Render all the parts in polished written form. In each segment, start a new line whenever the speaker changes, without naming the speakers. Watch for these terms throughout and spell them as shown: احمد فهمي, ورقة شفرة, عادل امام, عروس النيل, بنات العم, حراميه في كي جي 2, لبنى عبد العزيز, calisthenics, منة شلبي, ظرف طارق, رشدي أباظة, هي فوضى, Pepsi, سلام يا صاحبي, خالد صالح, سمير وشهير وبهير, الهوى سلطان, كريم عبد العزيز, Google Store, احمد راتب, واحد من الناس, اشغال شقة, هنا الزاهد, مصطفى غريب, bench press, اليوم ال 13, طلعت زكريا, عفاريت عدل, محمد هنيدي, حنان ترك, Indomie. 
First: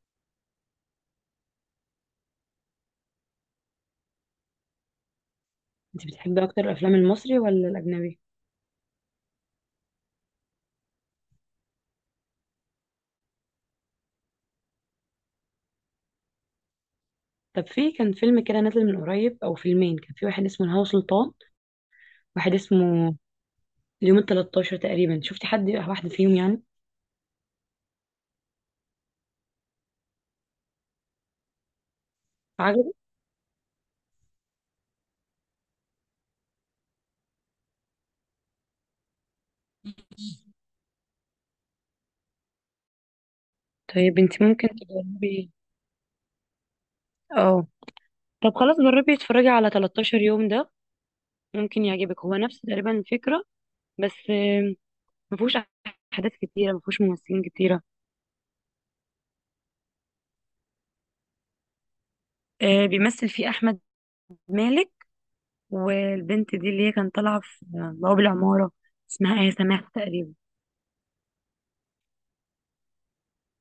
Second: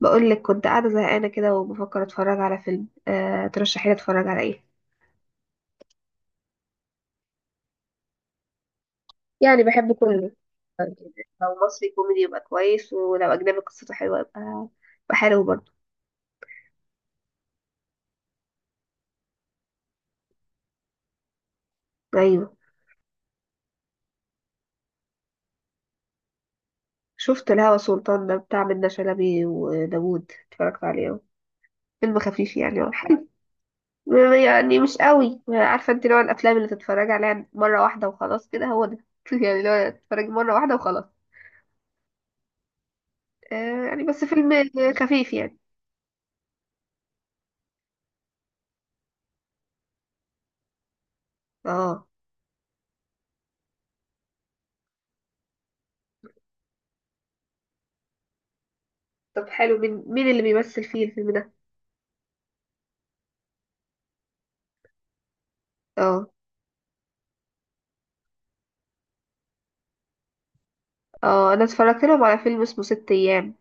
بقول لك كنت قاعدة زهقانة كده وبفكر اتفرج على فيلم، ترشحي لي اتفرج على ايه؟
انت بتحبي اكتر الافلام المصري ولا الاجنبي؟
يعني بحب كله. لو مصري كوميدي يبقى كويس، ولو اجنبي قصته حلوة يبقى حلو برضه.
طب في كان فيلم كده نازل من قريب او فيلمين، كان في واحد اسمه الهوى سلطان،
ايوه،
واحد اسمه اليوم ال 13 تقريبا. شفتي حد واحد فيهم يعني؟
شفت الهوى سلطان ده بتاع منة شلبي وداوود، اتفرجت عليه اهو. فيلم خفيف يعني، هو
عجبك؟
حلو. يعني مش قوي، عارفة انت نوع الافلام اللي تتفرج عليها مرة واحدة وخلاص، كده هو ده. يعني لو تتفرج مرة واحدة وخلاص. يعني
طيب
بس
انت ممكن
فيلم خفيف
تجربي.
يعني
اه. طب خلاص جربي اتفرجي على 13 يوم ده، ممكن
اه
يعجبك. هو نفس تقريبا الفكرة، بس مفهوش احداث كتيرة، مفهوش ممثلين كتيرة.
طب حلو، مين اللي بيمثل فيه الفيلم ده؟
بيمثل فيه احمد مالك،
اه،
والبنت دي اللي هي كانت طالعة في بواب العمارة، اسمها ايه؟ سماح تقريبا.
اه، انا اتفرجت لهم على فيلم اسمه ست ايام.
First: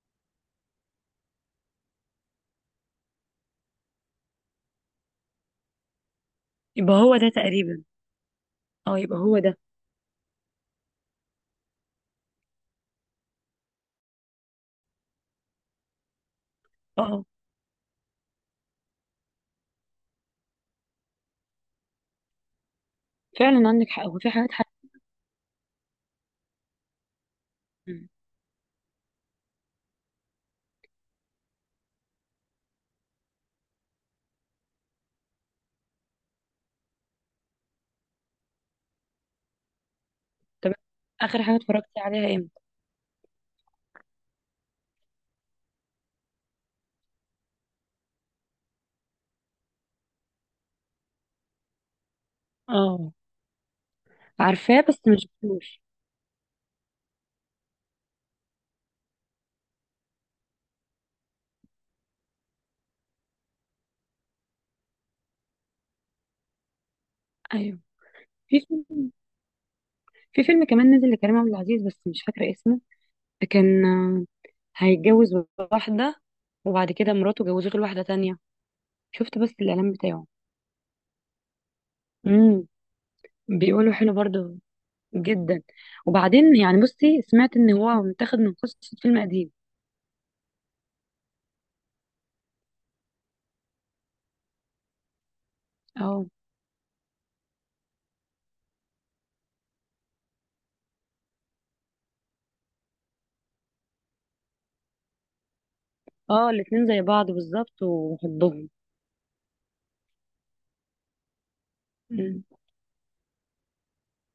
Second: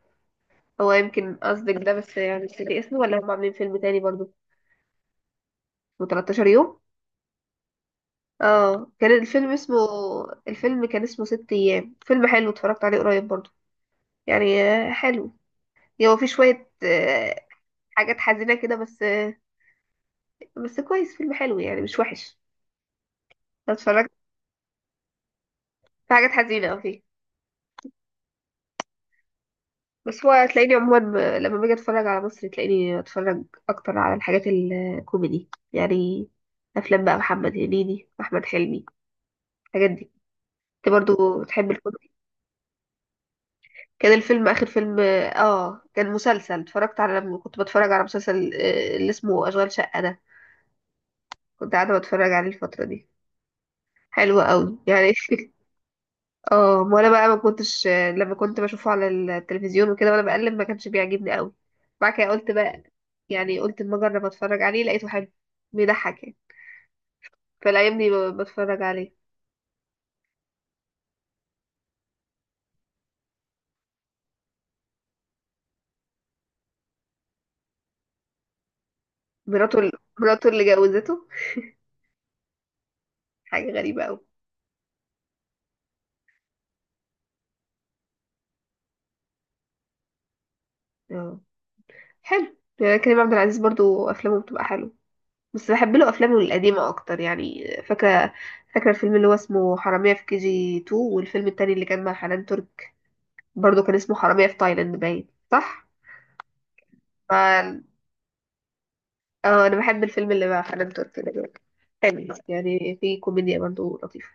هو يمكن قصدك ده، بس يعني مش فاكر اسمه، ولا هم عاملين فيلم تاني برضو اسمه 13 يوم.
يبقى هو ده تقريبا.
اه،
اه
كان
يبقى هو
الفيلم
ده.
اسمه الفيلم كان اسمه ست ايام. فيلم حلو اتفرجت عليه قريب برضو، يعني حلو. يعني هو في شوية
اه
حاجات حزينة كده، بس كويس، فيلم حلو يعني مش وحش.
فعلا
أنا
عندك حق،
اتفرجت.
هو في حاجات حق.
في حاجات حزينة، اه، فيه.
مم.
بس هو هتلاقيني عموما، لما باجي اتفرج على مصر، تلاقيني اتفرج اكتر على الحاجات الكوميدي يعني. افلام بقى محمد هنيدي، احمد حلمي، الحاجات دي.
طب
انت برضو
اخر حاجه
بتحب
اتفرجتي
الكوميدي؟
عليها امتى؟
كان الفيلم اخر فيلم. اه، كان مسلسل اتفرجت على، لما كنت بتفرج على مسلسل اللي اسمه اشغال شقة ده. كنت قاعدة بتفرج عليه الفترة دي،
اه
حلو قوي
عارفاه بس
يعني.
ما شفتوش.
اه، ما انا بقى ما كنتش، لما كنت بشوفه على التلفزيون وكده وانا بقلب ما كانش بيعجبني قوي. بعد كده قلت بقى، يعني قلت اما اجرب اتفرج عليه، لقيته حلو، بيضحك يعني.
ايوه.
فالايام دي
في
بتفرج
فيلم
عليه.
في فيلم كمان نزل لكريم عبد العزيز، بس مش فاكره اسمه. كان هيتجوز واحده، وبعد كده مراته جوزته لواحده تانية. شفت بس
مراته ال-
الاعلان بتاعه.
مراته اللي جوزته.
امم.
حاجه
بيقولوا
غريبه
حلو
قوي.
برضه جدا. وبعدين يعني بصي، سمعت ان هو متاخد من قصه فيلم قديم.
اه، حلو يعني. كريم عبد العزيز برضو افلامه بتبقى حلوه. بس بحب له
اه.
افلامه القديمه اكتر يعني. فاكره الفيلم اللي هو اسمه حراميه في كي جي 2، والفيلم التاني اللي كان مع حنان ترك برضو كان اسمه حراميه في تايلاند باين، صح.
اه الاتنين زي بعض بالظبط وحبهم.
اه، انا بحب الفيلم اللي مع حنان ترك ده جدا. حلو يعني، في كوميديا برضه لطيفة.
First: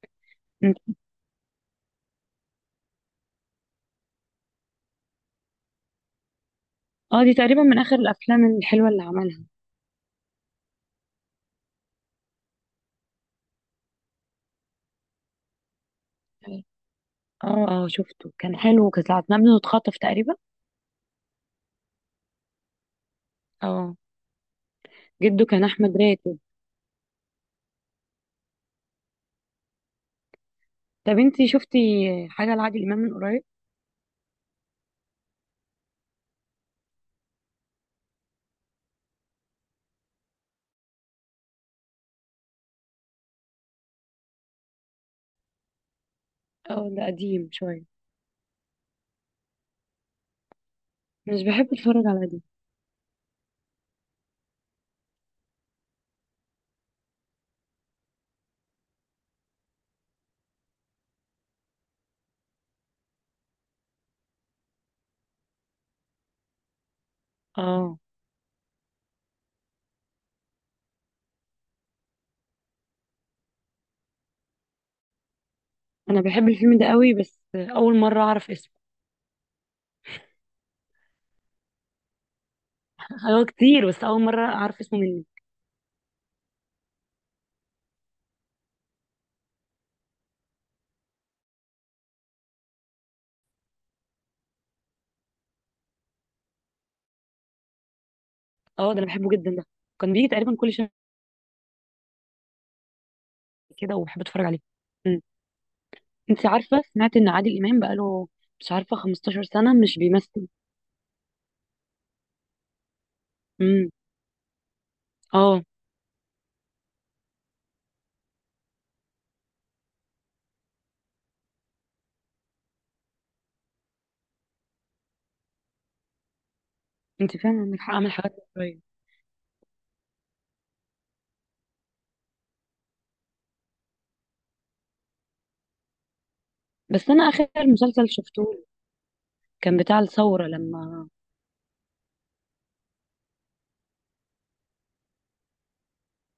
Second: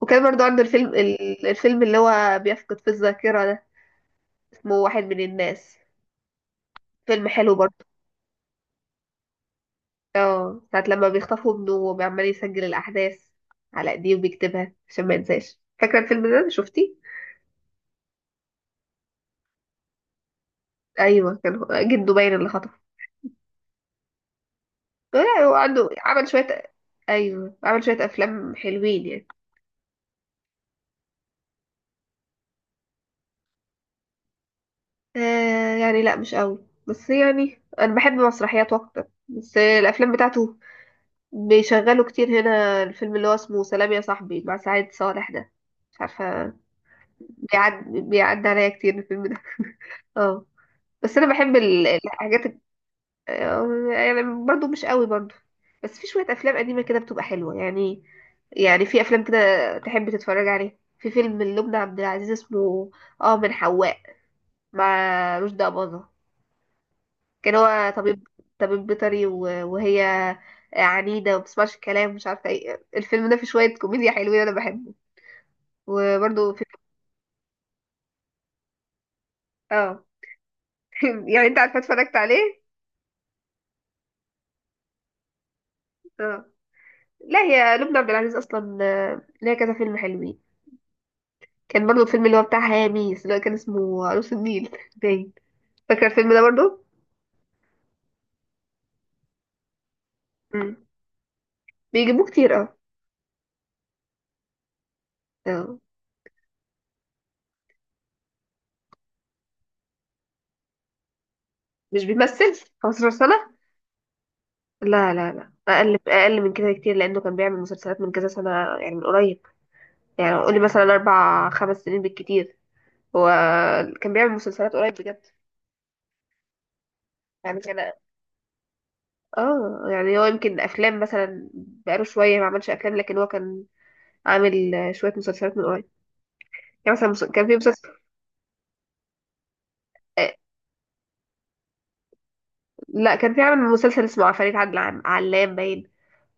وكان برضه عنده
مم.
الفيلم الفيلم اللي هو بيفقد في الذاكرة ده، اسمه واحد من الناس،
اه
فيلم
دي
حلو
تقريبا
برضه.
من اخر الافلام الحلوه اللي عملها.
اه، ساعة لما بيخطفوا ابنه وبيعمل يسجل الأحداث على ايديه وبيكتبها عشان ما ينساش. فاكرة الفيلم ده، شفتيه؟
اه اه سبته، كان حلو، كانت ساعة ما ابنه اتخطف تقريبا.
أيوه، كان جده باين اللي خطفه.
اه
لا،
جده
هو
كان
عنده
احمد
عمل
راتب.
شوية. أيوه، عمل شوية أفلام حلوين يعني.
طب انتي شفتي حاجه لعادل امام من قريب؟
يعني لا مش قوي، بس يعني انا بحب مسرحيات اكتر، بس الافلام بتاعته بيشغلوا كتير هنا. الفيلم اللي هو اسمه سلام يا صاحبي مع سعيد صالح ده، مش عارفه.
اه ده قديم شويه.
بيعدي عليا كتير الفيلم ده. اه، بس انا
مش
بحب
بحب اتفرج على قديم.
الحاجات يعني برضو مش قوي برضو. بس في شويه افلام قديمه كده بتبقى حلوه يعني في افلام كده تحب تتفرج عليها. في فيلم لبنى عبد العزيز اسمه، اه، من حواء، مع رشدي أباظة. كان هو
اه
طبيب بيطري، وهي عنيدة ومبتسمعش الكلام، مش عارفة ايه. الفيلم ده فيه شوية كوميديا حلوين، أنا بحبه.
انا بحب
وبرضه في،
الفيلم ده قوي، بس اول مره اعرف اسمه.
اه، يعني انت عارفة اتفرجت عليه.
هو كتير بس اول مره اعرف اسمه مني.
اه، لا هي لبنى عبد العزيز أصلا ليها كذا فيلم حلوين. كان برضه الفيلم اللي هو بتاع هاميس، اللي هو كان اسمه عروس النيل باين. فاكرة الفيلم ده برضه؟
اه ده انا بحبه جدا ده، كان بيجي تقريبا كل
مم.
شهر
بيجيبوه كتير، اه.
كده وبحب اتفرج عليه. مم.
اه،
انتي عارفه، سمعت ان عادل امام بقاله مش عارفه 15 سنه مش بيمثل.
مش بيمثل 15 سنة؟
امم.
لا، لا، لا،
اه
أقل من كده بكتير، لأنه كان بيعمل مسلسلات من كذا سنة. يعني من قريب، يعني قولي مثلا أربع خمس سنين بالكتير. هو كان بيعمل مسلسلات قريب بجد.
انت
يعني
فعلا عندك
كان،
حق، اعمل حاجات شويه.
اه، يعني هو يمكن أفلام مثلا بقاله شوية ما عملش أفلام، لكن هو كان عامل شوية مسلسلات من قريب. يعني مثلا،
بس انا
كان في
اخر
مسلسل
مسلسل شفته كان بتاع
آه،
الثوره لما.
لا، كان في عامل مسلسل اسمه عفاريت عدل علام باين،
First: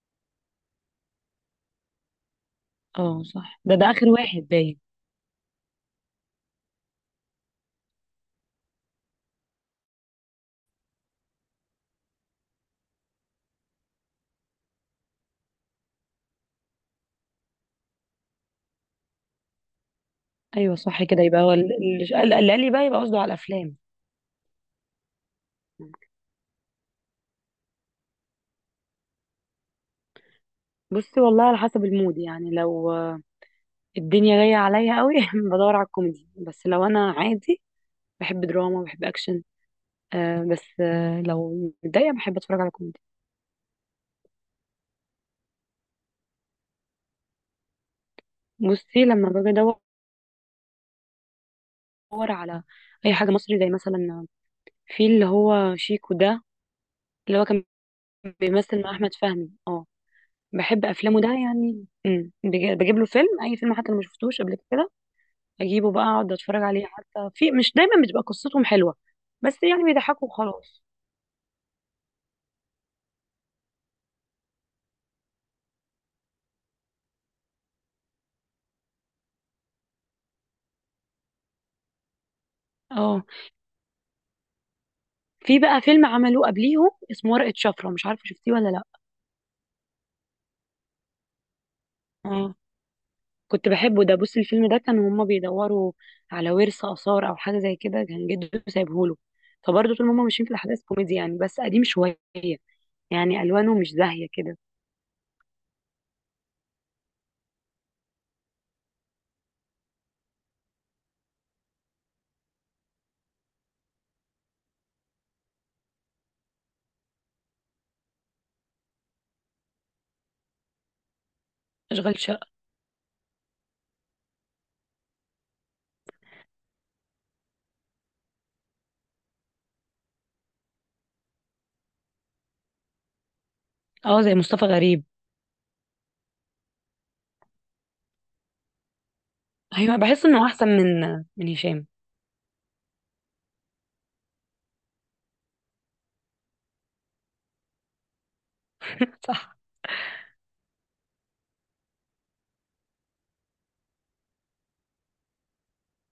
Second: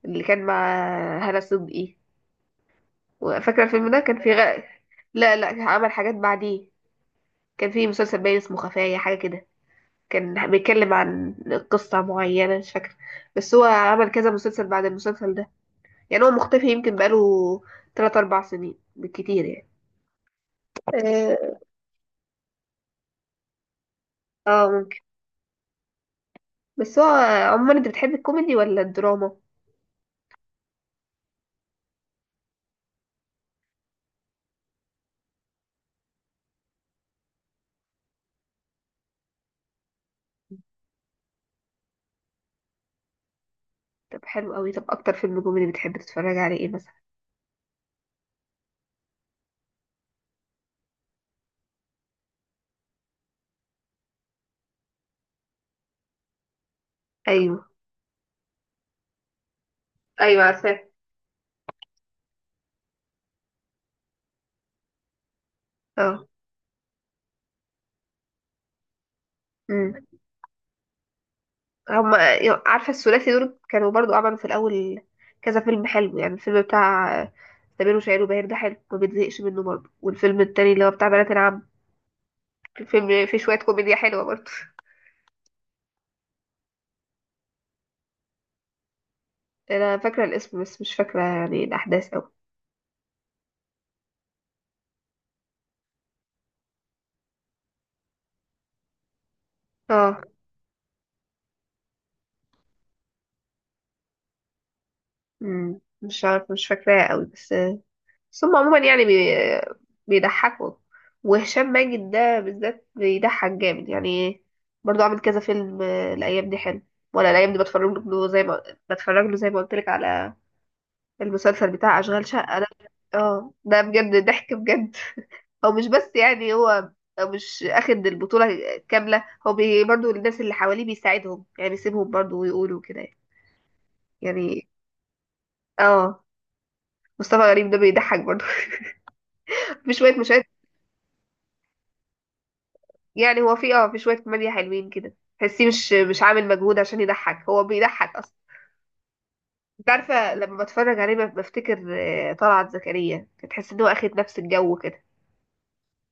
اللي كان مع هالة صدقي.
اه صح،
وفاكرة
ده
الفيلم
ده
ده
اخر
كان في
واحد باين.
لا، لا، عمل حاجات بعديه. كان في مسلسل باين اسمه خفايا، حاجة كده، كان بيتكلم عن قصة معينة مش فاكرة. بس هو عمل كذا مسلسل بعد المسلسل ده. يعني هو مختفي يمكن بقاله تلات أربع سنين بالكتير يعني.
ايوه صح كده، يبقى هو
اه،
اللي قال لي بقى، يبقى قصده على الافلام.
ممكن. بس هو عموما، انت بتحب الكوميدي ولا الدراما؟
بصي والله على حسب المود، يعني لو الدنيا جايه عليا قوي بدور على الكوميدي، بس لو انا عادي بحب دراما، بحب اكشن. بس لو متضايقه بحب اتفرج على كوميدي.
طب حلو قوي. طب اكتر فيلم كوميدي بتحب تتفرج عليه ايه مثلا؟
بصي لما باجي ادور على اي حاجه مصري، زي مثلا في اللي هو شيكو ده، اللي هو كان
ايوه،
بيمثل مع احمد فهمي. اه.
ايوه،
بحب
عارفاه.
افلامه ده يعني. بجيب له فيلم، اي فيلم، حتى لو ما شفتوش قبل كده اجيبه بقى،
اه،
اقعد اتفرج عليه. حتى في مش دايما بتبقى قصتهم حلوه، بس يعني
امم
بيضحكوا وخلاص.
هما، عارفة الثلاثي دول كانوا برضو عملوا في الأول كذا فيلم حلو يعني. الفيلم بتاع سمير وشهير وبهير ده حلو، ما بتزهقش منه برضو. والفيلم التاني اللي هو بتاع بنات العم،
اه
في شوية كوميديا حلوة برضه.
في بقى فيلم عملوه قبليهم اسمه ورقة شفرة، مش عارفه شفتيه ولا لا.
انا فاكرة الاسم بس مش فاكرة يعني الاحداث اوي.
اه كنت بحبه ده. بص، الفيلم ده كانوا هما بيدوروا على ورث آثار او حاجه زي كده، كان جده سايبهوله. فبرضه طول ما
اه،
هما ماشيين في الاحداث كوميدي يعني، بس قديم شويه، يعني الوانه مش زاهيه كده.
مش عارفة، مش فاكراه اوي بس. بس هم عموما يعني بيضحكوا. وهشام ماجد ده بالذات بيضحك جامد يعني، برضه عامل كذا فيلم الايام دي حلو. وانا الايام دي بتفرج له زي ما قلت لك على المسلسل بتاع
اشغال
اشغال
شقه.
شقة ده. اه، ده بجد ضحك بجد. هو مش بس يعني، هو مش اخد البطولة كاملة. هو برضو الناس اللي حواليه بيساعدهم، يعني بيسيبهم برضو ويقولوا كده.
اه زي مصطفى
يعني،
غريب.
اه، مصطفى غريب ده بيضحك برضو. في
ايوه
شوية
بحس
مشاهد.
انه احسن من هشام.
يعني هو في شوية كوميديا حلوين كده، تحسيه مش عامل مجهود عشان يضحك، هو بيضحك اصلا.
صح.
انت عارفة لما بتفرج عليه بفتكر طلعت زكريا، تحس ان هو اخد نفس الجو كده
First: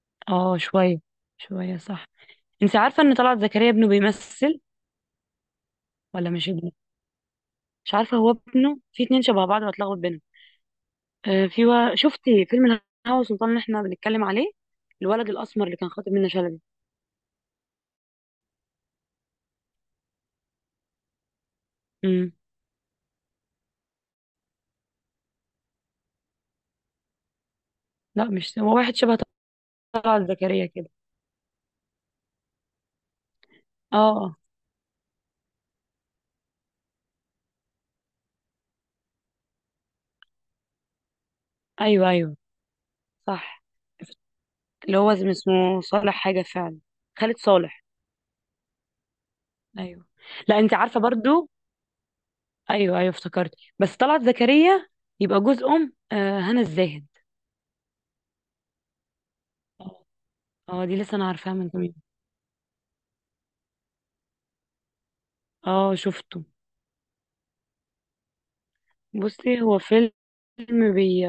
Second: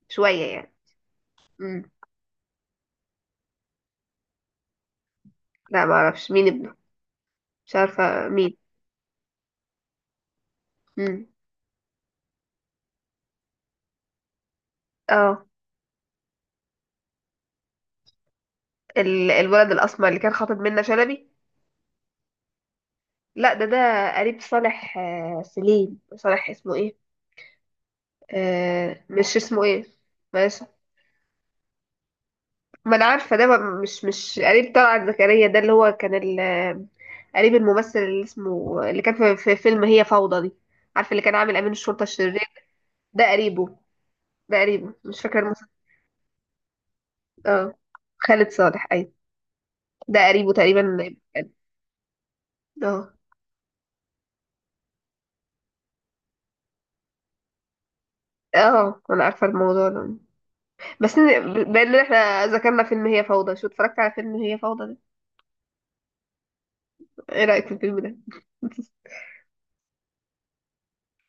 شوية
اه
يعني.
شويه شويه
مم.
صح. انت عارفه ان طلعت زكريا ابنه بيمثل؟
لا، ما اعرفش
ولا
مين
مش ابنه.
ابنه. مش
مش عارفه،
عارفة
هو
مين.
ابنه في اتنين شبه بعض وهتلخبط بينهم.
مم.
شفتي فيلم الهوى سلطان اللي احنا بنتكلم عليه؟ الولد
اه،
الاسمر اللي كان خاطب منة شلبي.
الولد الاسمر اللي كان خاطب منة شلبي.
امم.
لا، ده قريب صالح، سليم صالح اسمه ايه.
لا مش هو، واحد شبه
مش اسمه ايه.
طلعت
ماشي.
زكريا كده.
ما انا عارفه ده،
اه
مش
اه
مش قريب طلعت زكريا ده، اللي هو كان قريب الممثل اللي كان في فيلم هي فوضى دي. عارفه اللي كان عامل امين الشرطه
ايوه ايوه
الشرير. ده
صح،
قريبه ده قريبه
اللي هو
مش فاكره الممثل.
اسمه صالح حاجه فعلا، خالد
اه،
صالح
خالد صالح، ايوه.
ايوه.
ده قريبه
لا انت
تقريبا.
عارفه برضو. ايوه
اه،
ايوه افتكرت، بس طلعت زكريا يبقى جوز ام هنا الزاهد.
اه، انا عارفه الموضوع ده.
اه دي
بس
لسه انا عارفاها من
بما
كام يوم.
ان احنا ذكرنا فيلم هي فوضى، شو اتفرجت على فيلم هي فوضى ده؟
اه شفته.
ايه رأيك في الفيلم ده؟
بصي هو فيلم بي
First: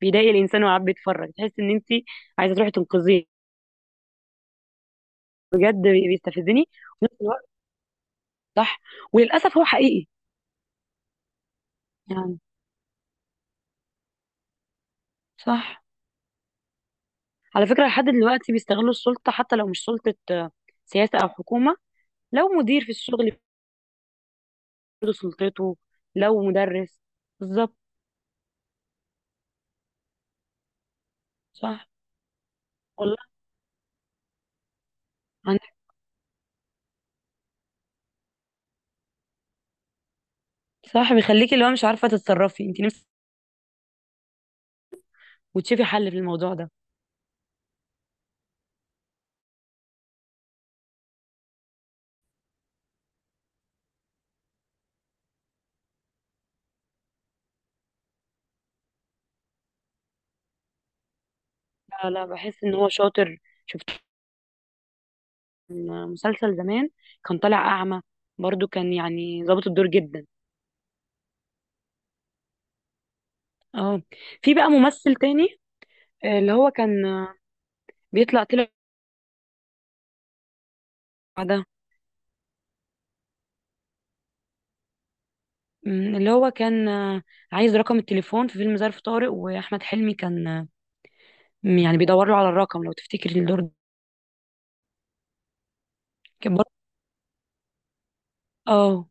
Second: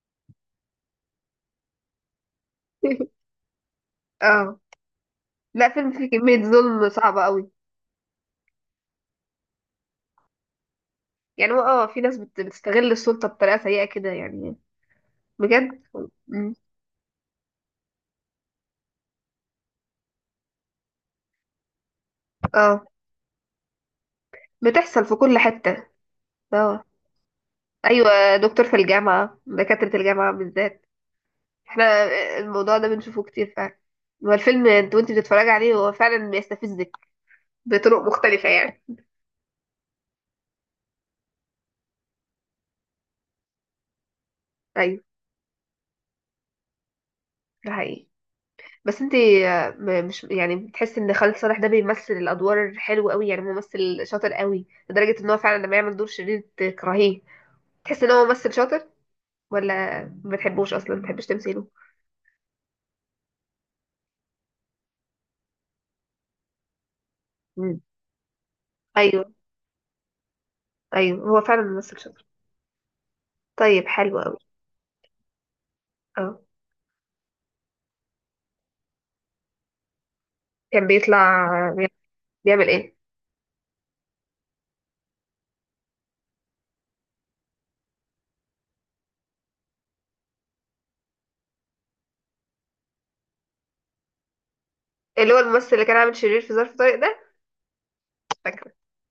بيضايق الانسان، وقاعد بيتفرج تحس ان انت عايزه تروحي تنقذيه.
اه، لا،
بجد
فيلم فيه كمية
بيستفزني.
ظلم
وفي نفس
صعبة
الوقت.
قوي.
صح. وللاسف هو حقيقي.
يعني هو، اه، في ناس
يعني.
بتستغل السلطة بطريقة سيئة كده يعني.
صح.
بجد. مم.
على فكره لحد دلوقتي بيستغلوا السلطه، حتى لو مش سلطه سياسه او حكومه. لو مدير
اه،
في الشغل،
بتحصل
برضه
في كل
سلطته.
حتة.
لو
اه،
مدرس. بالظبط.
ايوه، دكتور في الجامعة، دكاترة الجامعة بالذات. احنا
صح.
الموضوع ده
والله.
بنشوفه كتير فعلا. هو الفيلم انت وانت بتتفرج عليه هو فعلا بيستفزك بطرق مختلفة يعني.
صح بيخليكي اللي هو مش عارفة تتصرفي انت نفسك
ايوه،
وتشوفي حل في الموضوع ده.
ده حقيقي. بس انت مش يعني بتحس ان خالد صالح ده بيمثل الادوار حلو قوي، يعني ممثل شاطر قوي لدرجه ان هو فعلا لما يعمل دور شرير تكرهيه، تحس ان هو ممثل شاطر، ولا ما بتحبوش اصلا، ما بتحبش تمثيله؟
لا لا بحس ان هو شاطر. شفت كان مسلسل زمان كان طالع
مم.
أعمى، برضو كان
ايوه،
يعني ظابط الدور جدا.
ايوه، هو فعلا ممثل شاطر. طيب
اه
حلو قوي.
في بقى ممثل تاني
اه،
اللي هو كان آه، بيطلع طلع
كان بيطلع.
ده.
بيعمل ايه؟
اللي هو كان عايز رقم التليفون في فيلم ظرف طارق واحمد حلمي، كان يعني بيدور له على الرقم، لو تفتكري الدور ده.
اللي هو الممثل اللي كان عامل شرير في
كان برضو.
ظرف طارق ده، فاكره.
اه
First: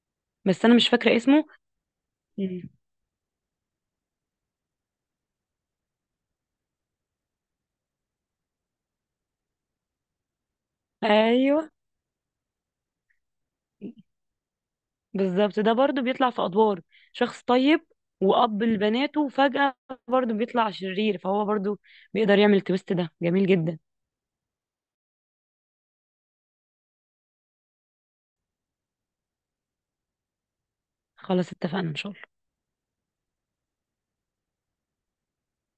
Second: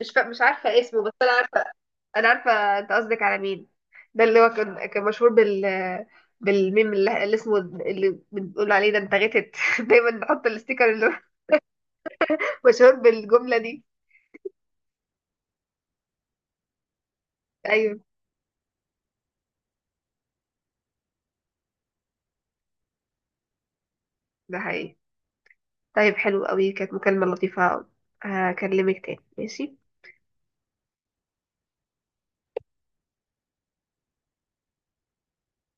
مش
بس انا
عارفه
مش
اسمه بس
فاكرة
انا
اسمه.
عارفه. انا عارفه
مم.
انت قصدك على مين. ده اللي هو كان مشهور بالميم اللي اسمه، اللي بنقول عليه ده، انت غتت. دايما نحط الاستيكر اللي هو
ايوه
مشهور بالجمله دي.
بالظبط، ده برضو بيطلع في ادوار شخص طيب
ايوه،
واب لبناته، وفجأة برضو بيطلع شرير، فهو برضو بيقدر يعمل التويست ده، جميل جدا.
ده حقيقي. طيب حلو قوي، كانت مكالمه لطيفه. هكلمك تاني، ماشي؟
خلاص اتفقنا ان شاء الله.